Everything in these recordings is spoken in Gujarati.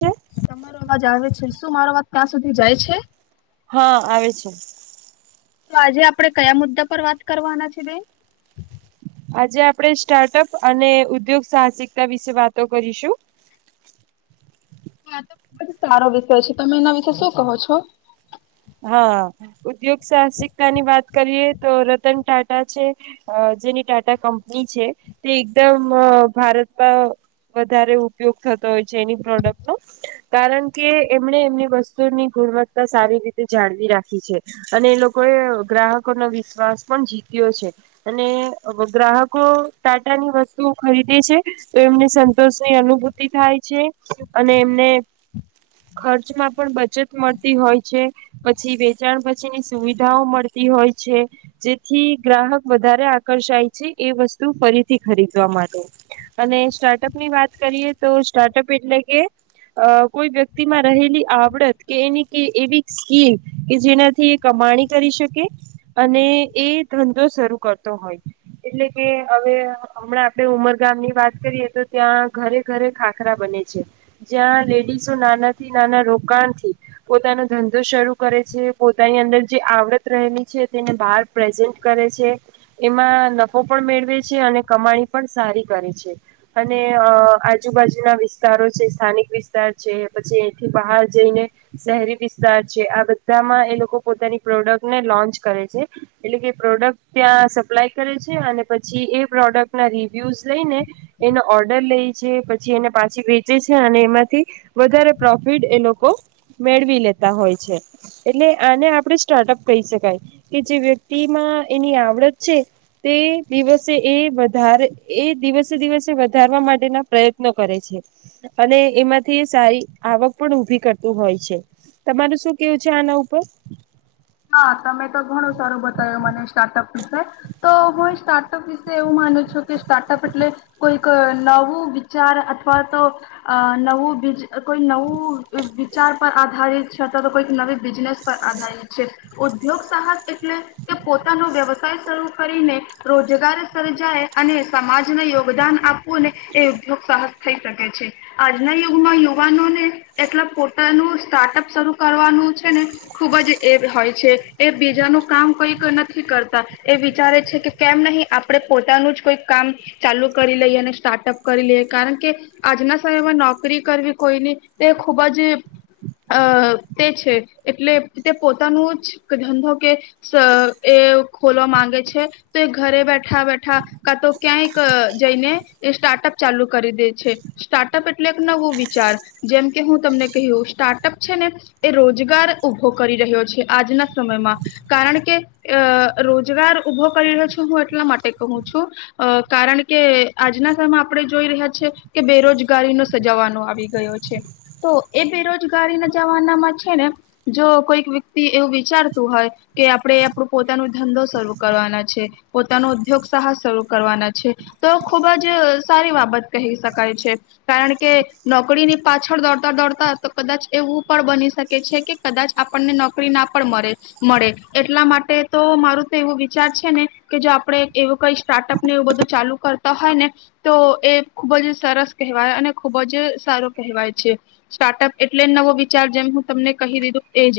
છે. તમારો અવાજ આવે છે શું મારો અવાજ. ત્યાં સુધી જાય છે. હા આવે છે. તો આજે આપણેે કયા મુદ્દા પર વાત કરવાના છે બેન. આજે આપણે સ્ટાર્ટઅપ અને ઉદ્યોગ સાહસિકતા વિશે વાતો કરીશું. હા તો ખ જ સારો વિષય છે તમે એના વિશે શું કહો છો. હા ઉદ્યોગ સાહસિકતા ની વાત કરીએ તો રતન ટાટા છે જેની ટાટા કંપની છે તે એકદમ ભારતમાં વધારે ઉપયોગ થતો હોય છે એની પ્રોડક્ટ નો કારણ કે એમણે એમની વસ્તુની ગુણવત્તા સારી રીતે. જાળવી રાખી છે અને એ લોકોએ ગ્રાહકોનોો વિશ્વાસ પણ જીત્યો છે અને ગ્રાહકો ટાટાની વસ્તુઓ ખરીદે છે તો એમને સંતોષની અનુભૂતિ થાય છે અને એમને ખર્ચમાં પણ બચત મળતી હોય છે. પછી વેચાણ પછીની સુવિધાઓ મળતી હોય છે જેથી ગ્રાહક વધારે આકર્ષાય છે એ વસ્તુ ફરીથી ખરીદવા માટે અને સ્ટાર્ટઅપની વાત કરીએ તો સ્ટાર્ટઅપ એટલે કે કોઈ વ્યક્તિમાં રહેલી આવડત કે એની એવી કી કે જેનાથી કમાણી કરી શકે અને એ ધંધો શરૂ કરતો હોય એટલે કે હવે હમણાં આપણે ઉમરગામની વાત કરીએ તો ત્યાં ઘરે ઘરે ખાખરા બને છે જ્યાં લેડીસો નાનાથી નાના રોકાણથી પોતાનો ધંધો શરૂ કરે છે પોતાની અંદર જે આવડત રહેલી છે તેને બહાર પ્રેઝન્ટ કરે છે એમાં નફો પણ મેળવે છે અને કમાણી પણ સારી કરે છે અને આજુબાજુના વિસ્તારો છે સ્થાનિક વિસ્તાર છે પછી એથી બહાર જઈને શહેરી વિ છે આ બધામાં એ લોકો પોતાની પ્રોડક્ટને લોન્ચ કરે છે એટલે કે પ્રોડક્ટ ત્યાં સપ્લાય કરે છે અને પછી એ પ્રોડક્ટના રિવ્યુઝ લઈને એનો ઓર્ડર લે છે પછી એને પાછી વેચે છે અને એમાંથી વધારે પ્રોફિટ એ લોકો મેળવી લેતા. હો એટલે આને આપણે સ્ટાર્ટઅપ કહી શકાય કે જે વ્યક્તિમાં એની આવડત છે તે દિવસે એ વધારે એ દિવસે દિવસે વધારવા માટેના પ્રયત્નો કરે છે અને એમાંથી સારી આવક પણ ઉભી કરતું હોય છે. તમારું શું કેવું છે આના ઉપર હા તમે તો ઘણો સારો બતાવ્યો મને સ્ટાર્ટઅપ વિશે તો હું સ્ટાર્ટઅપ વિશે એવું માનું છું કે સ્ટાર્ટઅપ એટલે કોઈક નવું વિચાર અથવા તો નવું કોઈ નવું વિચાર પર આધારિત છે. છતાં તો કોઈક નવી બિઝનેસ અધાય ઉદ્યોગ સાહસ એટલે કે પોતાનો વ્યવસાય શરૂ કરીને રોજગાર સર્જાય અને સમાજને યોગદાન આપવુંને એ ઉદગ સાહસ થઈ શકે છે આજના યુગમાં યુવાનોને એટલે પોતાનું સ્ટાર્ટઅપ શરૂ કરવાનું છે ને ખુબ જ એ હોય છે એ બીજાનું કામ કઈક નથી કરતા એ વિચારે છે કે કેમ નહીિ આપણે પોતાનું જ કોઈ કામ ચાલુ કરી લઈએ અને સ્ટાર્ટઅપ કરી લઈએ કારણ કે આજના સમયમાં નોકરી કરવી કોઈની તે ખૂબ જ અ તે છે એટલે તે પોતાનું જ ધંધો કે એ ખોલવા માંગે છે તો એ ઘરે બેઠા બેઠા કા તો ક્યાંયક જઈને એ સ્ટાર્ટઅપ ચાલુ કરી દે છે સ્ટાર્ટઅપ એટલે એક નવો વિચાર જેમ કે હું તમને કહ્યું સ્ટાર્ટઅપ છે ને એ રોજગાર ઉભો કરી રહ્યો છે આજના સમયમાં કારણ કે અ રોજગાર ઉઊભો કરી રહ્યો છે હું એટલા માટે કહું છું કારણ કે આજના સમયમાં આપણે જોઈ રહ્યા છીએ કે બેરોજગારીનો સજાવાનો આવી ગયો છે તો એ બેરોજગારીના જવાનામાં છે ને જો કોઈક વ્યક્તિ એવું વિચારતું હોય કે આપણે આપણું પોતાનું ધંધો શરૂ કરવાના છે પોતાનો ઉદ્યોગ સાહસ શરૂ કરવાના છે તો ખુબ જ સારી બાબત કહી શકાય છે કારણ કે નોકરીની પાછળ દોડતા દોડતા તો કદાચ એવું પણ બની શકે છે કે કદાચ આપણને નોકરી ના પણ મળે મળે એટલા માટે તો મારું તો એવું વિચાર છે ને કે જો આપણેે એવું કઈ સ્ટાર્ટઅપને એવું બધું ચાલુ કરતા હોય ને તો એ ખૂબ જ સરસ કહેવાય અને ખુબ જ સારું કહેવાય છે સ્ટાર્ટઅપ એટલે જ નવો વિચાર જેમ હું તમને કહી દીધું. એજ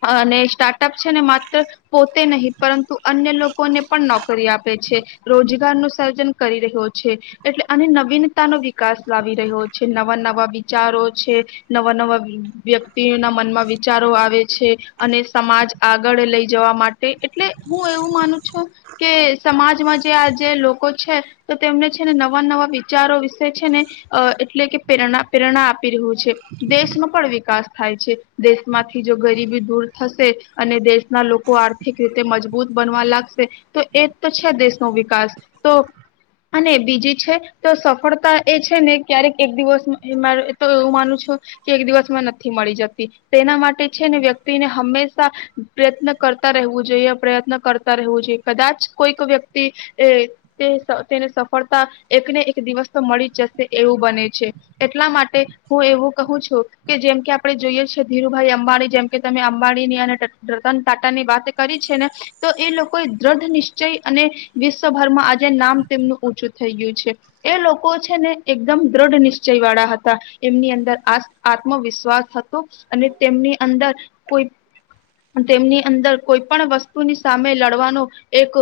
અને સ્ટાર્ટઅપ છે ને માત્ર પોતે નહી પરંતુ અન્ય લોકોને પણ નોકરી આપે છે રોજગાર નું સર્જન કરી રહ્યો છે એટલે અને નવીનતા નો વિકાસ લાવી રહ્યો છે નવા નવા વિચારો છે નવા નવા વ્યક્તિઓના મનમાં વિચારો આવે છે અને સમાજ આગળ લઈ જવા માટે એટલે હું એવું માનું છું કે સમાજમાં જે આજે લોકો છે તો તેમને છેને નવા નવા વિચારો વિશે છે ને અ એટલે કે પ્રેરણા પ્રેરણા આપી રહ્યું છે દેશમાં પણ વિકાસ થાય છે. દેશમાંથી જો ગરીબી દૂર થશે અને દેશના લોકો આર્થિક રીતે મજબૂત બનવા લાગશે તો એ તો છે દેશનો વિકાસ તો અને બીજી છે તો સફળતા એ છે ને ક્યારેક એક દિવસ તો એવું માનું છું કે એક દિવસમાં નથી મળી જતી. તેના માટે છે ને વ્યક્તિને હંમેશા પ્રયત્ન કરતા રહેવું જોઈએ પ્રયત્ન કરતા રહેવું જોઈએ કદાચ કોઈક વ્યક્તિ તે તેને સફળતા એકને એક દિવસ તો મળી જશે એવું બને છે એટલા માટે હું એવું કહું છું કે જેમ કે આપણે જોઈએ. ધીરુભાઈ અંબાણી જેમ કે તમે અંબાણીની અને રતન ટાટા ની વાત કરી છે ને તો એ લોકોએ દ્રઢ નિશ્ચય અને વિશ્વભરમાં આજે નામ તેમનું ઊંચું થઈ ગયું છે એ લોકો છે ને એકદમ દ્રઢ નિશ્ચય વાળા હતા એમની અંદર આત્મવિશ્વાસ હતો. અને તેમની અંદર કોઈ તેમની અંદર કોઈ પણ વસ્તુની સામે લડવાનું એક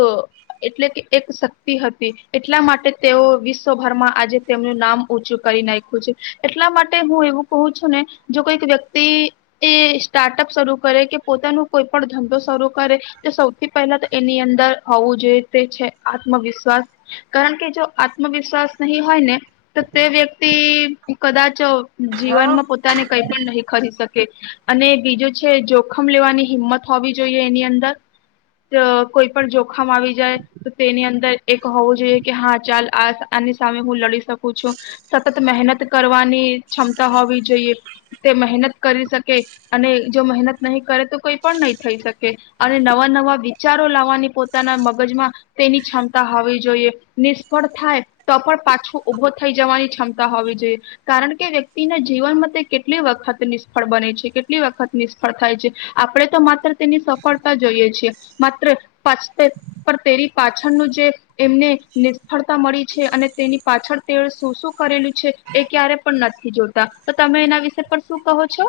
એટલે કે એક શક્તિ હતી એટલા માટે તેઓ વિશ્વભરમાં આજે તેમનું નામ ચું કરી નાખ્યું છે એટલા માટે હું એવું કું છું ને જો કોઈક વ્યક્તિ તે એ સ્ટાર્ટઅપ સ્વરૂપ કરે કે પોતાનું કોઈ પણ ધંધો શરૂ કરે તો સૌથી પહેલા એની અંદર [unintelligible] હોવું જોઈએ તે છે આત્મવિશ્વાસ કારણ કે જો આત્મવિશ્વાસ નહી હોય ને તો તે વ્યક્તિ કદાચ. હા જીવનમાં પોતાને કઈ પણ રહી. [unintelligible] અને બીજું છે જોખમ લેવાની હિંમત હોવી જોઈએ એની અંદર કોઈ પણ જોખમ આવી જાય તો તેની અંદર એક હોવું જોઈએ કે હા ચાલ આ આની સામે હું લડી શકું છું સતત મહેનત કરવાની ક્ષમતા હોવી જોઈએ. તે મહેનત કરી શકે અને જો મહેનત નહીં કરે તો કઈ પણ નહી થઈ શકે અને નવા નવા વિચારો લાવવાની પોતાના મગજમાં તેની ક્ષમતા હોવી જોઈએ નિષ્ફળ થાય તો પણ પાછું ઉઊભો થઈ જવાની ક્ષમતા હોવી જોઈએ કારણ કે વ્યક્તિના જીવનમાં તે કેટ. કેટલી વખત નિષ્ફળ બને છે કેટલી વખત નિષ્ફળ થાય છે આપણે તો માત્ર. તેની સફળતા જોઈએ છ છીએ. માત્ર [inaudible] પણ તેની પાછળનું જે એમને નિષ્ફળતા મળી છે અને તેની પાછળ તે શું શું કરેલું છે એ ક્યારે પણ નથી જોતા તો તમે એના વિશે. પર શું કહો છો.